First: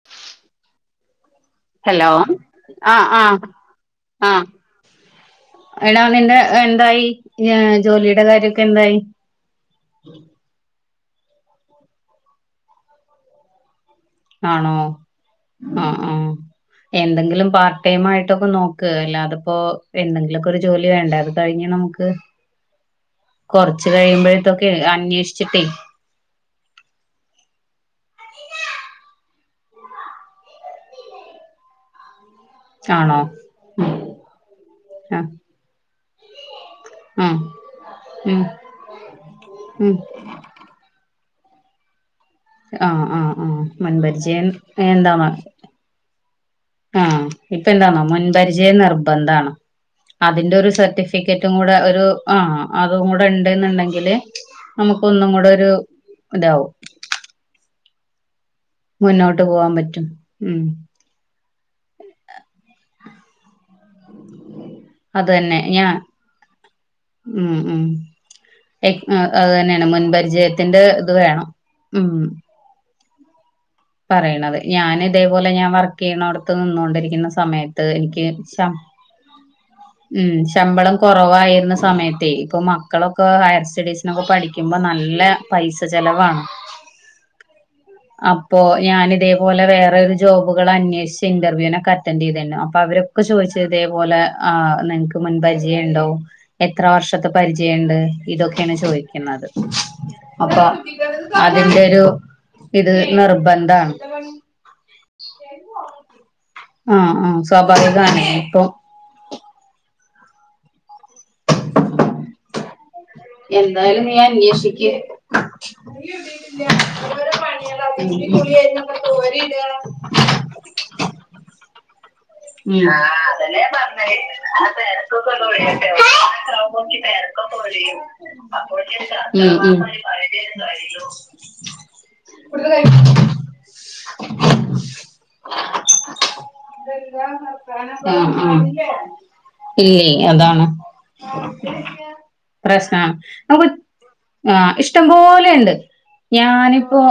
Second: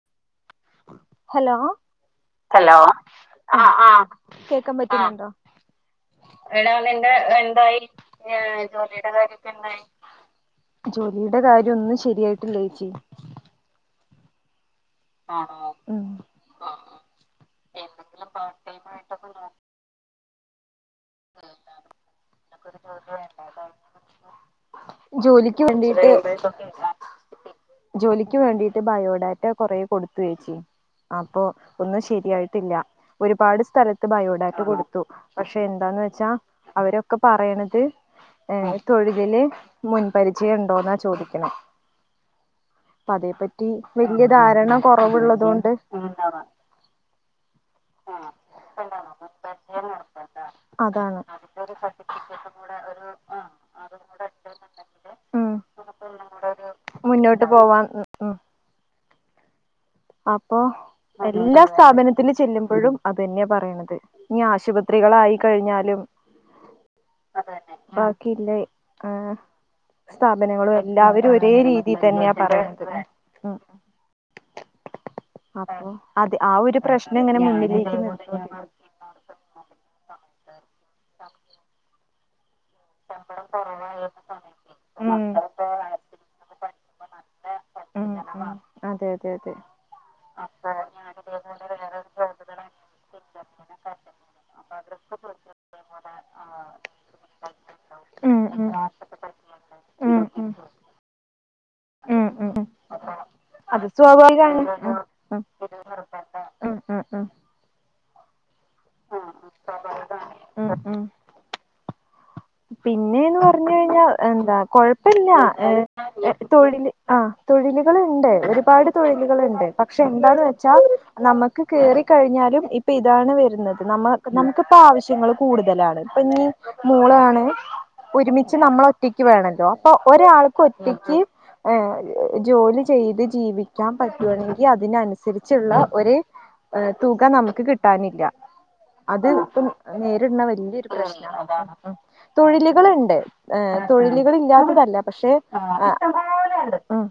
[inaudible] Hello hello ആഹ് ആഹ് ഹ ആഹ് കേക്കാൻ പറ്റുന്നുണ്ടോ എടാ നിന്റെ എടാ എന്തായി നിന്റെ ഏ, എന്തായി ജോലിയുടെ കാര്യൊക്കെ എന്തായി ജോലിയുടെ കാര്യൊക്കെ എന്തായി. ജോലിയുടെ കാര്യം ഒന്നും ശരിയായിട്ടില്ലേച്ചി. ആണോ ആഹ ഉം ആഹ എന്തെങ്കിലും പാർട്ട് ടൈം ആയിട്ടൊക്കെ നോക്ക് അല്ലാത ഇപ്പോ എന്തെങ്കിലുമൊക്കെ ഒരു ജോലി വേണ്ട അതഴഞ്ഞ നമുക്ക് കൊറച്ച കഴിയുമ്പോഴത്തൊക്കെ അന്വേഷിച്ചിട്ടേ അക്കെ ജോലിക്ക് വേണ്ടിട്ട് ബയോഡാറ്റ കൊറെ കൊടുത്തു വേച്ചി അപ്പൊ ഒന്ന് ശരിയായിട്ട് ആണോ ഒരുപാട് ഉം സ്ഥലത്ത് ബയോഡാറ്റ് കൊടുത്തു ആഹ് പക്ഷെ എന്താന്ന് വെച്ചാ അവരെ ഒക്കെ ഉം പറയണത് ഉം ഏ തൊഴിലില് ഉം മുൻപരിചയം ഉണ്ടോന്നാ ചോദിക്കണം. ആഹ് അപ്പ അതേ ആഹ് ആഹ് പറ്റി വല്യ മുൻപരിചയം ധാരണ കുറവുള്ളത കൊണ്ട് ആഹ ഇപ്പൊ എന്താണോ മുൻപരിചയ നിർബന്ധാണ്. അതിന്റെ ഒരു അതാണ് സർട്ടിഫിക്കറ്റും കൂടെ ഒരു ആ അതും കൂടെ ഉണ്ടെന്നുണ്ടെങ്കില് നമുക്ക് ഒന്നും കൂടെ ഉം ഒരു ഇതാവും മുന്നോട്ട് പോവാൻ ഉം മുന്നോട്ട് പോകവാൻ പറ്റും. അപ്പൊ ഉം എല്ലാ സ്ഥാപനത്തി ചെല്ലുമ്പോഴും അതങ്ങനെയാ പറയണത്. ഇഞ് അത് ആശുപത്രികളായി തന്നെ ഞാൻ കഴിഞ്ഞാലും ഉം ഉം ബാക്കിയില്ലേ എ ആഹ് അത് തന്നെയാണ് മുൻപരിചയത്തിന്റെ ഇത് വേണം ഉം ഇതന്നെയാ പറയണത് ഉം പറയണത്. ഞാൻ ഇതേപോലെ ഞാൻ അപ്പൊ അത് ആ വർക്കെയ്യണോട്ത്ത് ഒരു പ്രശ്നം നിന്നോണ്ടിരിക്കുന്ന ഇങ്ങനെ സമയത്ത് മുന്നിലേക്ക് എനിക്ക് നിർത്തിക്കൊണ്ടിരിക്കും ശം ഉം ശമ്പളം കുറവായിരുന്ന സമയത്തെ ഇപ്പൊ മക്കളൊക്കെ ഹയർ സ്റ്റഡീസിനൊക്കെ പഠിക്കു മ്പം നല്ല പൈസ ചെലവാണ്. ഉം അ ഉം പ്പോ അതെ ഞാന് അതെ അതെ ഇതേപോലെ വേറൊരു ജോബുകൾ അന്വേഷിച്ച് ഇന്റർവ്യൂനൊക്ക റ്റൻഡ് ചെയ്തിണ്ട് അപ്പൊ അവരൊക്കെ ചോദിച്ചത് ഇതേപോലെ ആഹ് നിങ്ങക്ക് മുൻപരിചയം ഉണ്ടോ എത്ര വർഷത്തെ പരിചയണ്ട് ഇതൊക്കേണ് ചോയിക്ക്ണത് അങ്ങനെയൊക്കെ അപ്പൊ അതിന്റെ ഒരു ഉം ഉം ഉം ഇത് അത് നിർബന്ധാണ് സ്വാഭാവികാണ് ഉം ഉം ആഹ് ആഹ് ഉം സ്വാഭാവികാണേ ഇപ്പം ആഹ് ആഹ് പിന്നെന്ന് പറഞ്ഞു എന്തായാലും കഴിഞ്ഞാൽ ഞാൻ എന്താ കുഴപ്പല്ല തൊഴില് ആ തൊഴിലുകള് ണ്ട് ഒരുപാട് തൊഴിലുകള്ണ്ട് പക്ഷെ എന്താന്ന് വെച്ചാ നമുക്ക് ക കേറിക്കഴിഞ്ഞാലും ഇപ്പൊ ഇതാണ് വരുന്നത് നമ്മ നമുക്കിപ്പ ആവശ്യങ്ങളും കൂടുതലാണ് ഇപ്പ ഇ മൂളാണ് ഒരുമിച്ച് നമ്മള ഒറ്റക്ക് ഉം ഉം വേണല്ലോ ഉം അപ്പൊ ഉം ഒരാൾക്ക ഒറ്റക്ക് ജോലി ചെയ്ത് ജീവിക്ക കാൻ പറ്റുവാണെങ്കിൽ അതിനനുസരിച്ചുള്ള ഒരു തുക നമുക്ക് കിട്ടാനില്ല ആഹ് ആഹ് അത് ഇപ്പം ഇല്ലേ നേരിടുന്ന അതാണ് വലിയൊരു പ്രശ്ന പ്രശ്നാണ് തൊഴിലുകൾണ്ട് ഏ നമുക്ക് ആഹ് തൊഴിലികില്ലാത്തതല്ല പക്ഷെ ഇഷ്ടംപോലെണ്ട് ഉ ഞാനിപ്പോ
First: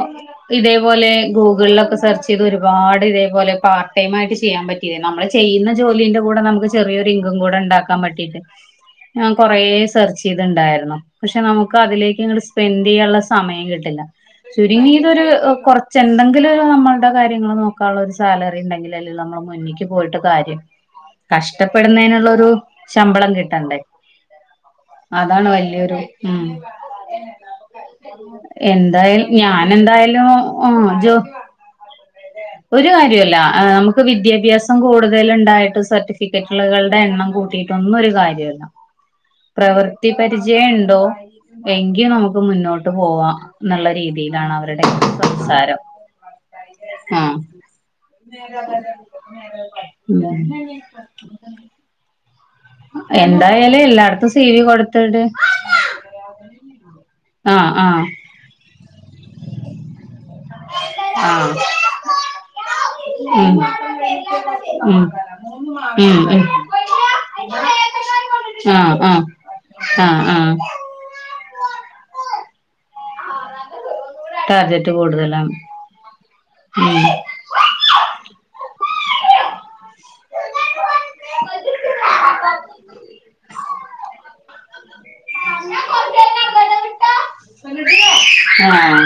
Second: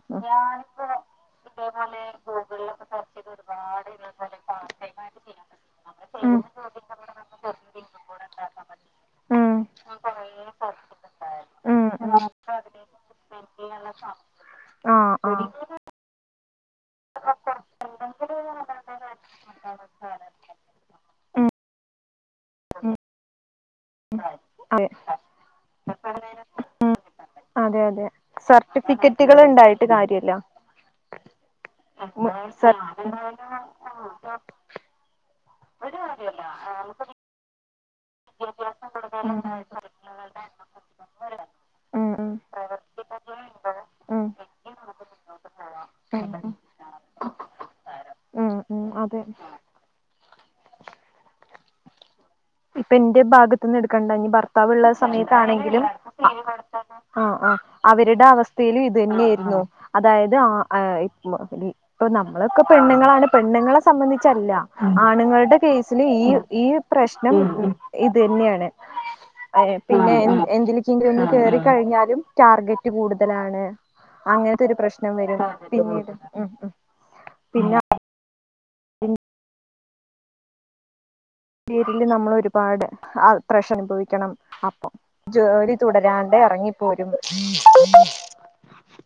അ ഉ ഇതൊരുപാട് ഇതേപോലെ പാർട്ടൈം ആയിട്ട്ചീയാമ്പറ്റിയനമ്മള് ചെയ്യുന്ന ജോലീന്റെ കൂടെ നമുക്ക് ചെറിയൊരു ലിങ്കും കൂടെ ഉണ്ടാക്കാൻ പറ്റീറ്റ് ഞാൻ പറ്റും കൊറെേ സെർച്ച് ചെയ്തിണ്ടായിരുന്നു പക്ഷെ നമുക്ക് അതിലേക്ക് ഇങ്ങട്ട് സ്പെൻഡീയാനുള്ള സമയം കിട്ടില്ല ആഹ് ചുരുങ്ങിയതൊരു ആഹ് കുറച്ച് എന്തെങ്കിലും ഒരു നമ്മൾ കാര്യങ്ങൾ നോക്കാനുള്ള ഒരു സാലറി ഉണ്ടെങ്കിൽ അല്ല നമ്മൾ മുന്ന പോയിട്ട് കാര്യം ഉം കഷ്ടപ്പെടുന്നതിനുള്ളരു ഉം ശമ്പളം കിട്ടണ്ടേ അതെ അതാണ് വല്യൊരു ഉ അതെ അതെ എന്തായാലും സർട്ടിഫിക്കറ്റുകൾ ഞാൻ ഉണ്ടായിട്ട് എന്തായാലും കാര്യല്ല ആ ജോ ഉം ഒരു കാര്യല്ല നമുക്ക് വിദ്യാഭ്യാസം കൂടുതല ഉണ്ടായിട്ട് സർട്ടിഫിക്കറ്റുകളുടെ എണ്ണം കൂട്ടിയിട്ടൊന്നും ഒരു കാര്യല്ല പ്രവർ വതി പരിചയം ഉണ്ടോ എങ്കിൽ ഉം നമുക്ക് മുന്നോട്ട് പോവാം ന്നുള്ള ഉം രീതിയിലാണ് അവരുടെ സംസാരം [unintelligible] ആ ഉം ഉം അതെ ഉഃ ഇപ്പൊ എന്റെ ഭാഗത്തുന്ന് എന്തായാലും എടുക്കണ്ട എല്ലായിടത്തും സി വി ഭർത്താവുള്ള കൊടുത്തിട് സമയത്താണെങ്കിലും ആ ആഹ ആഹ് ആഹ് അവരുടെ അവസ്ഥയിലും ഇത് തന്നെയായിരുന്നു അതായത് ആ അ ആഹ് അപ്പൊ നമ്മളൊക്കെ പെണ്ണുങ്ങളാണ് ഉം പെണ്ണുങ്ങളെ സംബന്ധിച്ചല്ല ഉം ആണുങ്ങളുടെ കേസില് ഉം ഈ ഉം ഈ പ്രശ്ന ഉ ഇത് തന്നെയാണ് ആഹ് ആഹ് അ പിന്നെ ആഹ് എ ആഹ് എൻ തി കേറി കഴിഞ്ഞാലും ടാർഗറ്റ് കൂടുതലാണ് അങ്ങനത്തെ ഒരു ടാർജറ്റ് പ്രശ്നം വരും കൂടുതലാണ് പിന്നീട് ഉം പിന്നെ ഉം പീരില് നമ്മളൊരുപാട് ആ പ്രഷർ അനുഭവിക്കണം അപ്പം ജോലി തുടരാണ്ടേ ഇറങ്ങിപ്പോരും ആഹ്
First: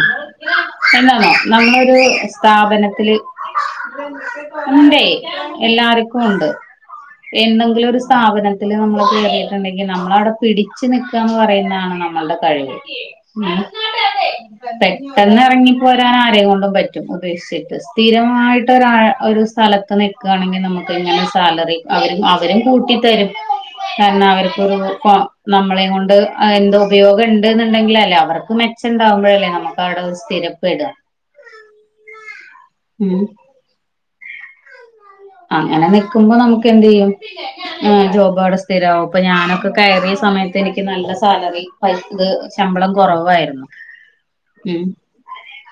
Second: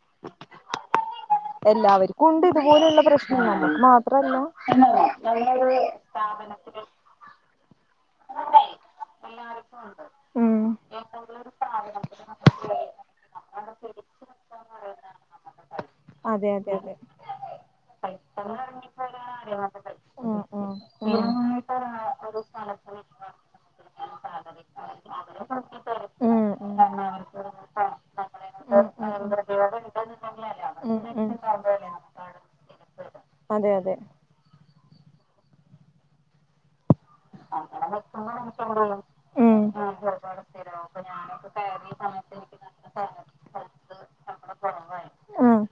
എന്താന്നോ നമ്മളൊരു എല്ലാവർക്കും ഉണ്ട് ഇതുപോലെയുള്ള സ്ഥാപനത്തില് പ്രശ്നം നമുക്ക് മാത്രല്ല ഉണ്ടേ നല്ലൊരു സ്ഥാപനത്തി എന്നെങ്കിലും ഒരു സ്ഥാപനത്തിൽ നമ്മള് കയറിയിട്ടുണ്ടെങ്കിൽ നമ്മളവിടെ ഉം പിടി ച്ച് നിക്കാന്ന് പറയുന്നതാണ് നമ്മളുടെ കഴിവ് പെട്ടെന്ന് ഇറങ്ങിപ്പോരാൻ ആരെയും അതെ കൊണ്ടും അതെ അതെ പറ്റും ഉപേിച്ചിട്ട് സ്ഥിരമായിട്ട് ഒരാ ഒരു സ്ഥലത്ത് ഉം നിൽക്കുകയാണെങ്കിൽ നമുക്ക് ഇങ്ങനെ ഉം സാലറി അവരും അവരും കൂട്ടിത്തരും കാരണം അവർക്കു കോ നമ്മളെ കൊണ്ട് ഉം ഉം എന്തോ ഉം ഉപയോഗം ഉം ഉം ഉണ്ട്ന്നുണ്ടെങ്കിൽ അല്ലേ അവർക്ക് മെച്ചം ഉണ്ടാവുമ്പോഴല്ലേ നമുക്ക് ആട ഒരു സ്ഥിരപ്പട ഉം അതെ അതെ അങ്ങനെ നിക്കുമ്പോ നമുക്ക് എന്തീയ്യും ആ ജോബ് അവിടെ സ്ഥിരവും അപ്പൊ ഞാനൊക്കെ കയറിയ സമയത്ത് എനിക്ക് നല്ല സാലറി ഫയ് ശമ്പളം കുറവായിരുന്നു ഉ ആഹ്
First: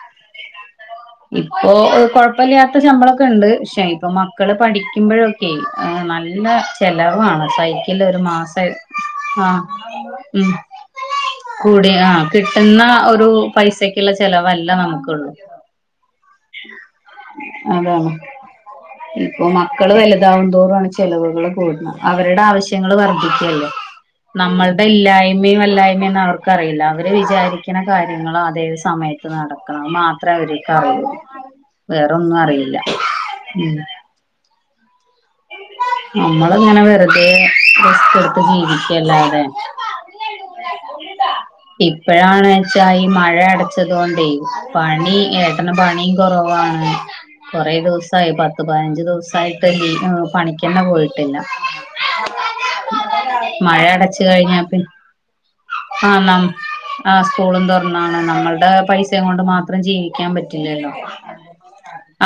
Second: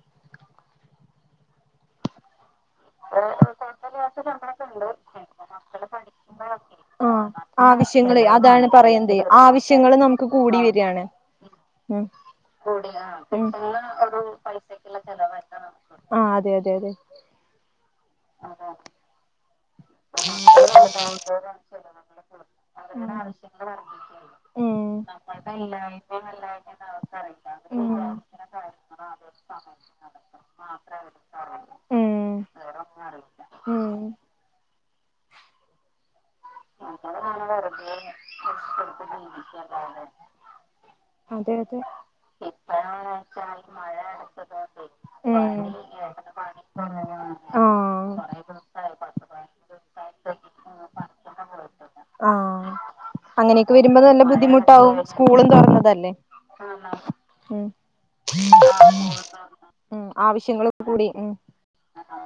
ഇപ്പൊ കൊഴപ്പല്ല ഇ ശമ്പളമൊക്കെ ഉണ്ട് പക്ഷേ ഇപ്പൊ മക്കള് പഠിക്കുമ്പോഴൊക്കെ നല്ല ആഹ് ചെലവാണ് സൈക്കില്ല ഒരു ആവശ്യങ്ങള് അതാണ് മാസം പറയന്തേ ആഹ ആവശ്യങ്ങള് നമുക്ക് ഉ കൂടി വരിയാണ് കൂടി ഉം ആ കിട്ടുന്ന ഒരു പൈസക്കുള്ള ചെലവല്ല നമുക്കുള്ളൂ ആഹ് അതെ അതെ അതെ അതാണ് ഇപ്പൊ മക്കള് വലുതാവും തോറാണ് ചെലവുകള് കൂട്ണ് അവര്ടെ ആവശ്യ ങ്ങള് വർദ്ധിക്കല്ലേ ഉം നമ്മൾടെ ഇല്ലായ്മേം വല്ലായ്മേം ഒന്നും അവർക്കറിയില്ല അവര് വിചാരിക്കണ കാര്യങ്ങള് അതേത് സമയത് ത്ത് നടക്കണം അത് മാത്രേ അവര്ക്ക് അറിയ്ള്ളു വേറൊന്നും അറിയില്ല ഉം നമ്മള് ഇങ്ങനെ വെറുതെ റിസ്ക്കെടുത്ത് ജീവിക്കല്ലാതെ അതെ അതെ ഇ ഇപ്പഴാണ്ച്ചാ ഈ മഴ അടച്ചത് കൊണ്ടേ പണി ഏട്ടന് പണീം കൊറവാണ് കൊറേ ദിവസായി പത്ത് പതിനഞ്ച് ദിവസായിട്ട് ലീ ഏഹ് പണിക്കെന്നെ പോയിട്ടില്ല ആഹ് അങ്ങനെയൊക്കെ മഴ വരുമ്പ അടച്ച് നല്ല കഴിഞ്ഞാപ്പി ബുദ്ധിമുട്ടാവും സ്കൂളും ആ തൊറന്നതല്ലേ നം ആഹ് ആ സ്കൂളും തൊറന്നാണ് നമ്മൾടെ പൈസെ കൊണ്ട് മാത്രം ഉം ജീവിക്കാൻ ആവശ്യങ്ങള് പറ്റില്ലല്ലോ കൂടി ഉം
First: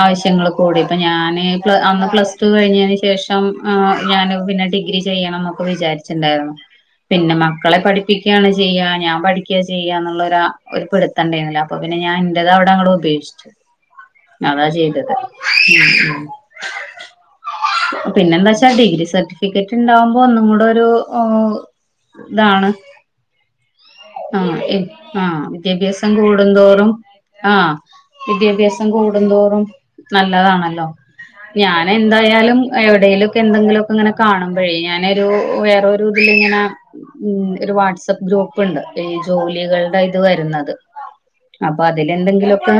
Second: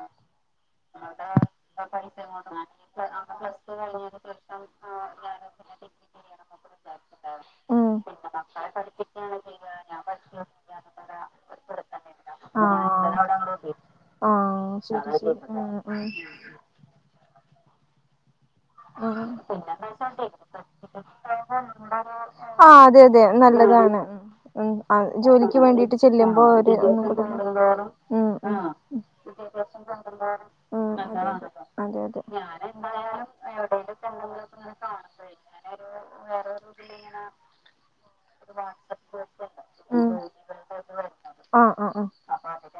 ആവശ്യങ്ങള് കൂടി ഇപ്പൊ ഞാന് പ്ല അന്ന് പ്ലസ് റ്റു കഴിഞ്ഞേന് ശേഷം ആ ഞാന് പിന്നെ ഡിഗ്രി ചെയ്യണം ന്നൊക്ക വിചാരിച്ച്ണ്ടാരുന്നു പിന്നെ മക്കളെ ഉം പഠിപ്പിക്കാണ് ചെയ്യാ ഞാൻ പഠിക്ക ചെയ്യന്ന്ള്ളോരാ ഒരു പിട് ത്തംണ്ടായിര്ന്നില്ല അപ്പ പിന്നെ ഞാൻ ന്റെത് അവ്ടെ അങ്ക്ട് ഉപേക്ഷിച്ചു ആഹ് അതാ ആഹ് ചെയ്തത് ശരി ശരി ഉം ഉം [unintelligible] പിന്നെന്താച്ചാ ഡിഗ്രി പിന്നെന്ന് സർട്ടിഫിക്കറ്റ് വെച്ചാൽ ഇണ്ടാവ്മ്പോ ഒന്നും ഡിഗ്രി കൂടൊരു സർട്ടിഫിക്കറ്റ് ഉം ഇതാണ് ആഹ് അതെ അതെ അത് നല്ലതാണ് ആഹ് ഉം ഏയ് ആഹ് ആ ജോലിക്ക് വേണ്ടിട്ട് വിദ്യാഭ്യാസം ചെല്ലുമ്പോ ഒരു കൂടുന്തോറും ഒന്നും കൂടെ ആഹ് ഉം ഉം വിദ്യാഭ്യാസം കൂടുന്തോറും നല്ലതാണല്ലോ ഉം അതെ അതെ അതെ അതെ ഞാനെന്തായാലും എവിടെലൊക്കെ എന്തെങ്കിലൊക്ക ഇങ്ങനെ കാണുമ്പഴേ ഞാനെരു വേറൊ രുതിലിങ്ങനെ ഉം ഒരു വാട്സ്ആപ്പ് ഗ്രൂപ്പ് ഇണ്ട് ഈ ജോലികള്ടെ ഇത് ഉം വര്ന്നത് ആഹ് അപ്പ ആഹ് ആഹ് അതിലെന്തെങ്കിലൊക്കെ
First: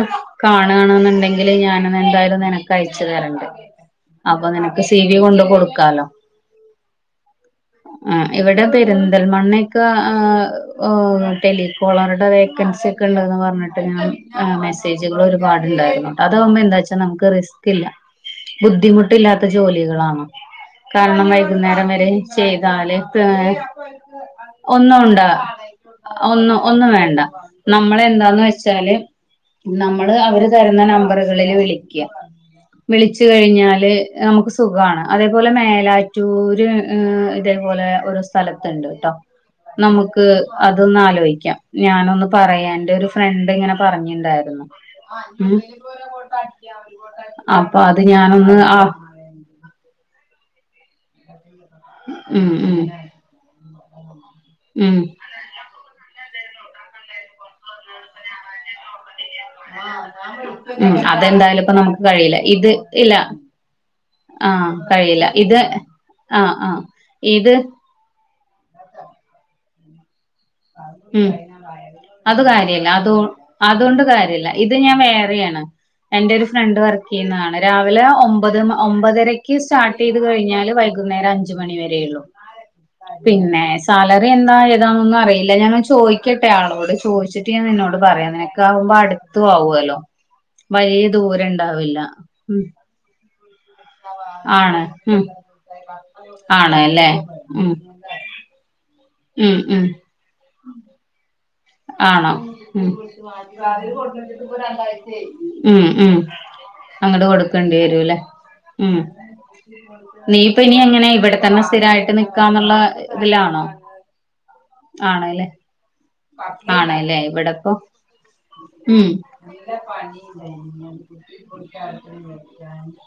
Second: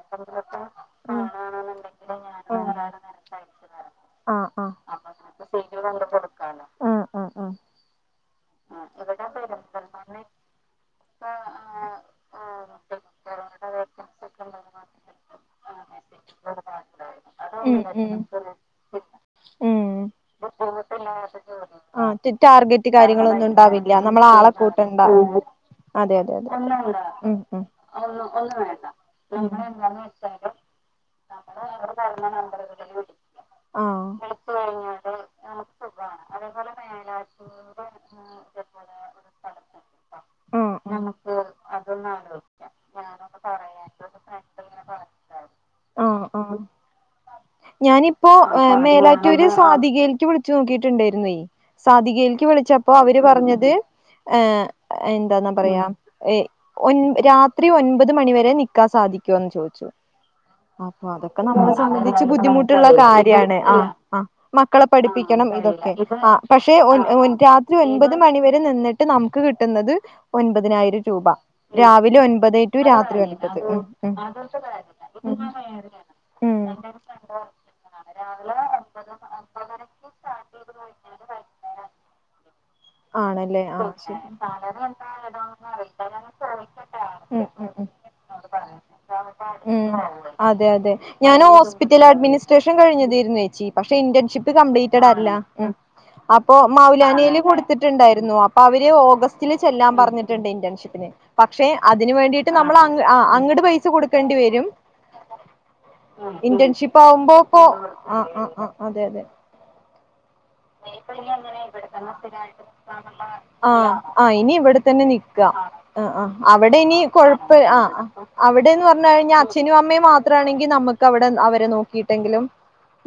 ഉം കാണണ്ന്ന്ണ്ടെങ്കില് ഞാനെന്തായാലും ഉം നിനക്ക് അയച്ച് തരണ്ട് ആഹ് അപ്പ ആഹ് നിനക്ക് സി വി കൊണ്ട് കൊടുക്കാലോ ഉം ഉം ഉം ആ ഇവടെ പെരുന്തൽമണ്ണെക്കെ ആ ഹ് ഓ ടെലികോളറടെ വേക്കൻസി ക്കണ്ടന്ന് പറഞ്ഞിട്ട് ഞാൻ ആ മെസ്സേജുകള് ഒരുപാട്ണ്ടായിരുന്നു അതാവുമ്പോ എന്താച്ചാ നമുക്ക് ഉം റിസ്കില്ല ബുദ്ധിമുട്ടില്ലാത്ത ഉം ഉം ജോലികളാണ് കാരണം വൈകുന്നേരം ആ വരെ ടാർഗറ്റ് ചെയ്താല് കാര്യങ്ങളൊന്നും ഉണ്ടാവില്ല നമ്മളാളെ ഒന്നും കൂട്ടണ്ട ഉണ്ടാ അതെ അതെ അതെ ഒന്നും ഒന്നും വേണ്ട ഉം ഉം നമ്മളെന്താന്ന് ഉം അത് അവര് തര്ന്ന നമ്പറുകളില് വിളിക്യാ വിളിച്ചു ആ കഴിഞ്ഞാല് നമുക്ക് സുഖാണ് അതേപോലെ മേലാറ്റൂര് ഏഹ് ഇതേപോലെ ഒരു സ്ഥലത്ത്ണ്ട് ട്ടോ നമുക്ക് അതൊന്ന് ആലോയിക്കാം ഞാനൊന്ന് പറയാ എന്റെ ഒരു ഫ്രണ്ട് ഇങ്ങനെ പറഞ്ഞിണ്ടായി ഉം ആ ആ അപ്പ അത് ഞാനൊന്ന് ആഹ് റ്റൂര് സാധികേല്ക്ക് വിളിച്ചു നോക്കിട്ടുണ്ടായിരുന്നേ സാധികേല്ക്ക് ഉം ഉം വിളിച്ചപ്പോ അവ് ര് പറഞ്ഞത് ഏ ഉം എന്താന്നാ പറയാ ഏ ഒൻ രാത്രി ഒൻപത് മണിവരെ നിക്കാൻ സാധിക്കും പറ്റു ചോദിച്ചു ഉം നോക്ക് അതൊക്കെ അതെന്തായാലും നമ്മളെ ഇപ്പൊ നമുക്ക് സംബന്ധിച്ച് കഴിയില്ല ബുദ്ധിമുട്ട് ഇത് ഇല്ല കാര്യാണ് ആ ആ ആഹ് മക്കളെ കഴിയില്ല പഠിപ്പിക്കണം ഇത് ഇതൊക്കെ ആ ആഹ് പക്ഷെ ആഹ് ഒൻ ഇത് രാത്രി ഒൻപത് മണിവരെ നിന്നിട്ട് റ്റ് നമ്മ്ക്ക് കിട്ട്ന്നത് ഒൻപതിനായിരം ഉം രൂപ രാവിലെ അത് ഒൻപത് ടു കാര്യല്ല അതോ രാത്രി ഒൻപത് ഉം അതുകൊണ്ട് ഉം കാര്യല്ല ഇത് ഞാൻ ഉം വേറെയാണ് എന്റെ ഒരു ഉം ഫ്രണ്ട് വർക്കീയുന്നതാണ് രാവിലെ ഒമ്പത് മ ഒമ്പതരക്ക് സ്റ്റാർട്ടീത് കഴിഞ്ഞാല് വൈകുന്നേരം അഞ്ച് മണി വരേ ഉള്ളൂ പിന്നെ ആണല്ലേ ആ ശരി സാലറി എന്താ ഏതാന്നൊന്നും അറി ഞാനൊന്ന് ചോയ്ക്കട്ടെ ആളോട് ഉം ചോയ്ച്ചിട്ട് ഞാൻ ഉം ഉം നിന്നോട് പറയാം നിനക്കാവുമ്പ അട് ഉം അതെ അതെ ഞാന് ദൂരം ഉണ്ടാവില്ല ഹോസ്പിറ്റൽ ഉം അഡ്മിനിസ്ട്രേഷൻ കഴിഞ്ഞതേര്ന്നു ഏച്ചി പക്ഷെ ഇന്റേൺഷിപ്പ് കംപ്ലീറ്റട്അല്ല ഉം അപ്പൊ ആണല്ലേ മൗലാനേല് ഉം കൊടുത്തിട്ട്ണ്ടായിരുന്നു അ അവര് ഓഗസ്റ്റില് ഉം ഉം ചെല്ലാ പറഞ്ഞിട്ട്ണ്ട് ഇന്റേൺഷിപ്പിന് പക്ഷെ അതിന് ആണോ വേണ്ടിയിട്ട് ഉം നമ്മൾഅങ്ങ് ആ അങ്ങട് പൈസ കൊടു ണ്ടി വരും ഉം ഉം ഇന്റേൺഷിപ്പ് അങ്ങട് ആവുമ്പോ ഇപ്പൊ കൊടുക്കേണ്ടി ആ ആ ആ അതെ അതെ നീ ഇതിലാണോ ആഹ ആ ഇനി ഇവിടെ തന്നെ നിക്കുക ആണല്ലേ ആ ആ് അവിടെ ഇനി ആണല്ലേ കൊഴപ്പം ഇവിടെപ്പോ ആ അവിടെന്ന് ഉം പറഞ്ഞു കഴിഞ്ഞാൽ അച്ഛനും അമ്മയും മാത്രമാണെങ്കി നമുക്ക് അവിടെ അവരെ നോക്കിയിട്ടെങ്കിലും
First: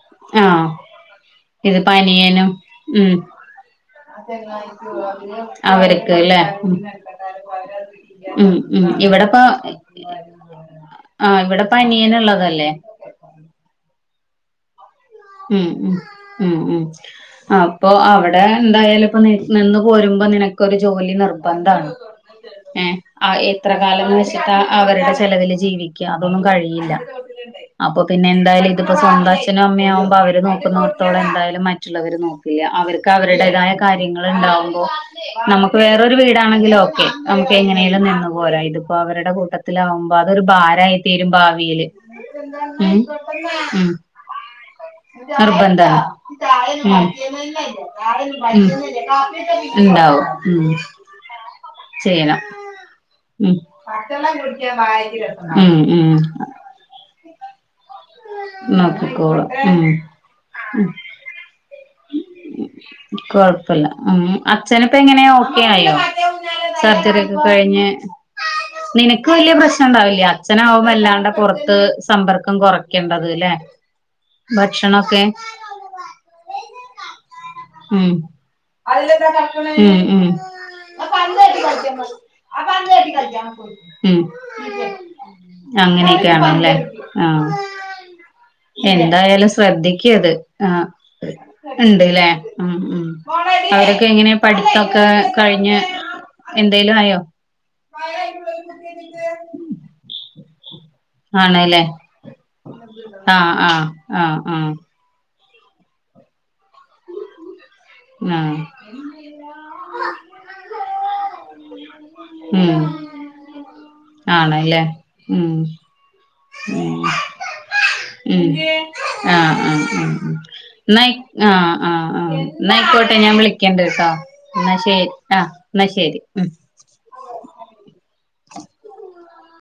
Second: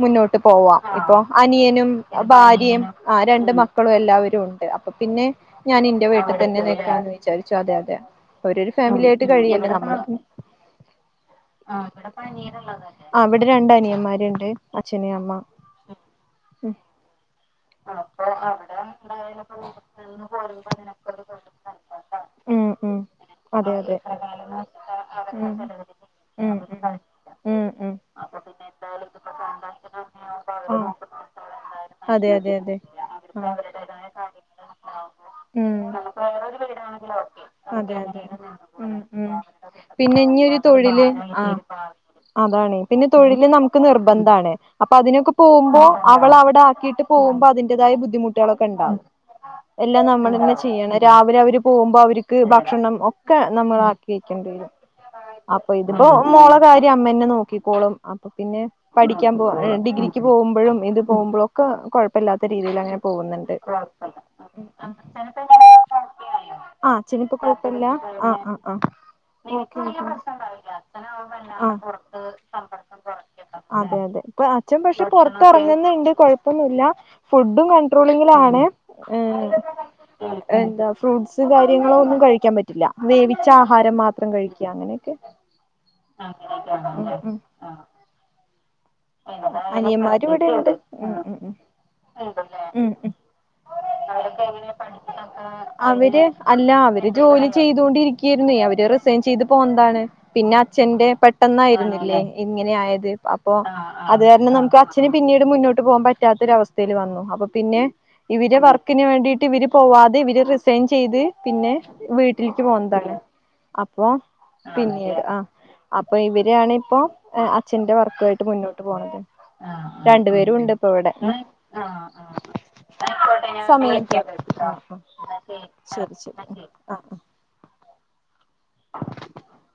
മുന്നോട്ട് ആഹ് പോവാം ഇപ്പൊ അനിയനും ഇതിപ്പോ അനിയനും ഭാര്യയും ഉം ആ രണ്ട് മക്ക മക്കളും എല്ലാവരും ഉണ്ട് അപ്പൊ പിന്നെ ഞാൻ ഇന്റെ അവർക്ക് വീട്ടിൽ ല്ലേ തന്നെ ഉം നിൽക്കാന്ന് വിചാരിച്ചു അതെ അതെ ഉം അവര് ഒരു ഉം ഫാമിലി ആയിട്ട് ഇവിടെപ്പ കഴിയല്ലോ നമ്മള് ആഹ് ഇവിടെപ്പോ അനിയനുള്ളതല്ലേ ആ ഇവിടെ രണ്ട് അനിയന്മാരുണ്ട് അച്ഛനെ അമ്മ ഉം ഉം ഉം ഉം അപ്പൊ അവിടെ എന്തായാലും ഇപ്പോ നീ നിന്ന് പോരുമ്പോ നിനക്കൊരു ജോലി നിർബന്ധാണ് ങു ഉം ഏ ഉം ആ എത്ര അതെ അതെ കാലമെന്ന് വെച്ചിട്ടാ അവരുടെ ചെലവിൽ ഉം ജീവിക്ക അതൊന്നും ഉം കഴിയില്ല ഉം ഉം ഉം അപ്പൊ പിന്നെ ആഹ് എന്തായാലും ഇതിപ്പോ സ്വന്തം അച്ഛനും അമ്മയുയാവുമ്പൊ അവര് നോക്കുന്നോടത്തോളം എന്തായാലും മറ്റുള്ളവര് അതെ അതെ നോക്കില്ല അതെ അവർക്ക് അവരുടേതായ കാര്യങ്ങൾ ആഹ് ഉണ്ടാവുമ്പോ നമുക്ക് ഉം വേറൊരു വീടാണെങ്കിലോ നമുക്ക് അതെ എങ്ങനെലും അതെ നിന്ന് പോരാ ഇതിപ്പോ ഉം അവരുടെ ഉം കൂട്ടത്തിലാവുമ്പോ പിന്നെ ഇനി അതൊരു ഒരു ഭാരായി തൊഴില് തീരും ആഹ് ഭാവിയില് ഉ ഉം താണ് അപ്പൊ അതിനൊക്കെ പോകുമ്പോ നിർബന്ധാണ് അവള് അവടെ ഉം വീട്ടിപോകുമ്പോ അതിന്റതായ ബുദ്ധിമുട്ടുകളൊക്കെ ഉണ്ടാവും ഉം എല്ലാം ഉണ്ടാവും നമ്മൾ തന്നെ ഉം ചെയ്യണ് രാവിലെ അവര് പോകുമ്പോ അവരിക്ക് ചെയ്യണം ഭക്ഷണം ഒക്കെ ഉം നമ്മൾ ആക്കി വെക്കേണ്ടി വരും അപ്പൊ ഉം ഇതിപ്പോ ഉം മോള് കാര്യം അമ്മ തന്നെ നോക്കിക്കോളും അപ്പൊ പിന്നെ പഠിക്കാൻ പോ നോക്കിക്കോളും ഉം ഡിഗ്രിക്ക് പോകുമ്പോഴും ഇത് പോകുമ്പോഴ ക്കൊ കൊഴ ഇപ്പല്ലാത്ത രീതിൽ അങ്ങനെ പോകുന്നുണ്ട് കൊഴപ്പില്ല ഉം അച്ഛനിപ്പ എങ്ങനെയാ ഓക്കെ ആയോ ആഹ് സർജറി ചിനിപ്പൊ ഒക്കെ കൊഴപ്പില്ല കഴിഞ്ഞ് ആ് ഹ് ആഹ് നിനക്ക് വലിയ പ്രശ്നം ഉണ്ടാവില്ല ആഹ് അച്ഛനാവും വല്ലാണ്ട പുറത്ത് സമ്പർക്കം കുറയ്ക്കേണ്ടത് ല്ലേ ആ അതെ അതെ ഇപ്പൊ അച്ഛൻ പക്ഷെ ഭക്ഷണൊക്കെ പൊറത്തിറങ്ങുന്നുണ്ട് കുഴ പ്പൊന്നുല്ല ഫുഡും ഉം കൺട്രോളിങ്ങിലാണ് ഉം ഉം എന്താ ഫ്രൂട്ട്സ് കാര്യങ്ങളോ ഒന്നും കഴിക്ക ക്കാൻ പറ്റില്ല വേവിച്ച ആഹാരം ഉം മാത്രം കഴിക്കാ അങ്ങനെയൊക്കെ അങ്ങനെയൊക്കെയാണല്ലേ ആഹ് എന്തായാലും അനിയന്മാര് ശ്രദ്ധിക്കത് ആ ഇവിടെണ്ട് ഉം ഉം ഉം ഉണ്ട്ല്ലേ ഉം ഉം അവരൊക്കെ എങ്ങനെ പഠിത്തൊക്കെ കഴിഞ്ഞ് എന്തേലും ആയോ ചെയ്തൊണ്ടിരിക്ക്യയിരുന്നേ അവര് റിസൈൻ ചെയ്ത് പോന്നതാണ് പിന്നെ അച്ഛന്റെ ആണല്ലേ പെട്ടെന്നായിരുന്നില്ലേ ഇങ്ങനെ ആയത് അപ്പൊ ആഹ് ആഹ് അത് ആഹ് കാരണം ആഹ് നമുക്ക് പെട്ട അച്ഛന് പിന്നീട് മുന്നോട്ട് പോകാൻ പറ്റാത്തൊരവസ്ഥയിൽ വന്നു അപ്പൊ പിന്നെ ഇവര് ആഹ് വർക്ക്‌ ക്ക്ന് വേണ്ടിട്ട് ഇവര് പോവാതെ ഇവര് റിസൈൻ ചെയ്ത് പിന്നെ വീട്ടിലേക്ക് ഉം പോന്നതാണ് അപ്പോ ആണല്ലേ പിന്നീട് ആ ഉം അപ്പൊ ഇവരാണ് ഇപ്പോ അച്ഛന്റെ വർക്കുവായിട്ട് ഉം മുന്നോട്ട് പോണത് ആഹ് രണ്ടു ആഹ് പേരും ഉണ്ട് ഇപ്പ ഇവിടെ ഉം ആഹ് ആഹ് ആഹ് എന്നായിക്കോട്ടെ ഞാൻ വിളിക്കേണ്ട കേട്ടാ എന്നാ ശരിട്ടാ ആഹ് എന്നാ ശരി ഉം ആഹ് [inaudible]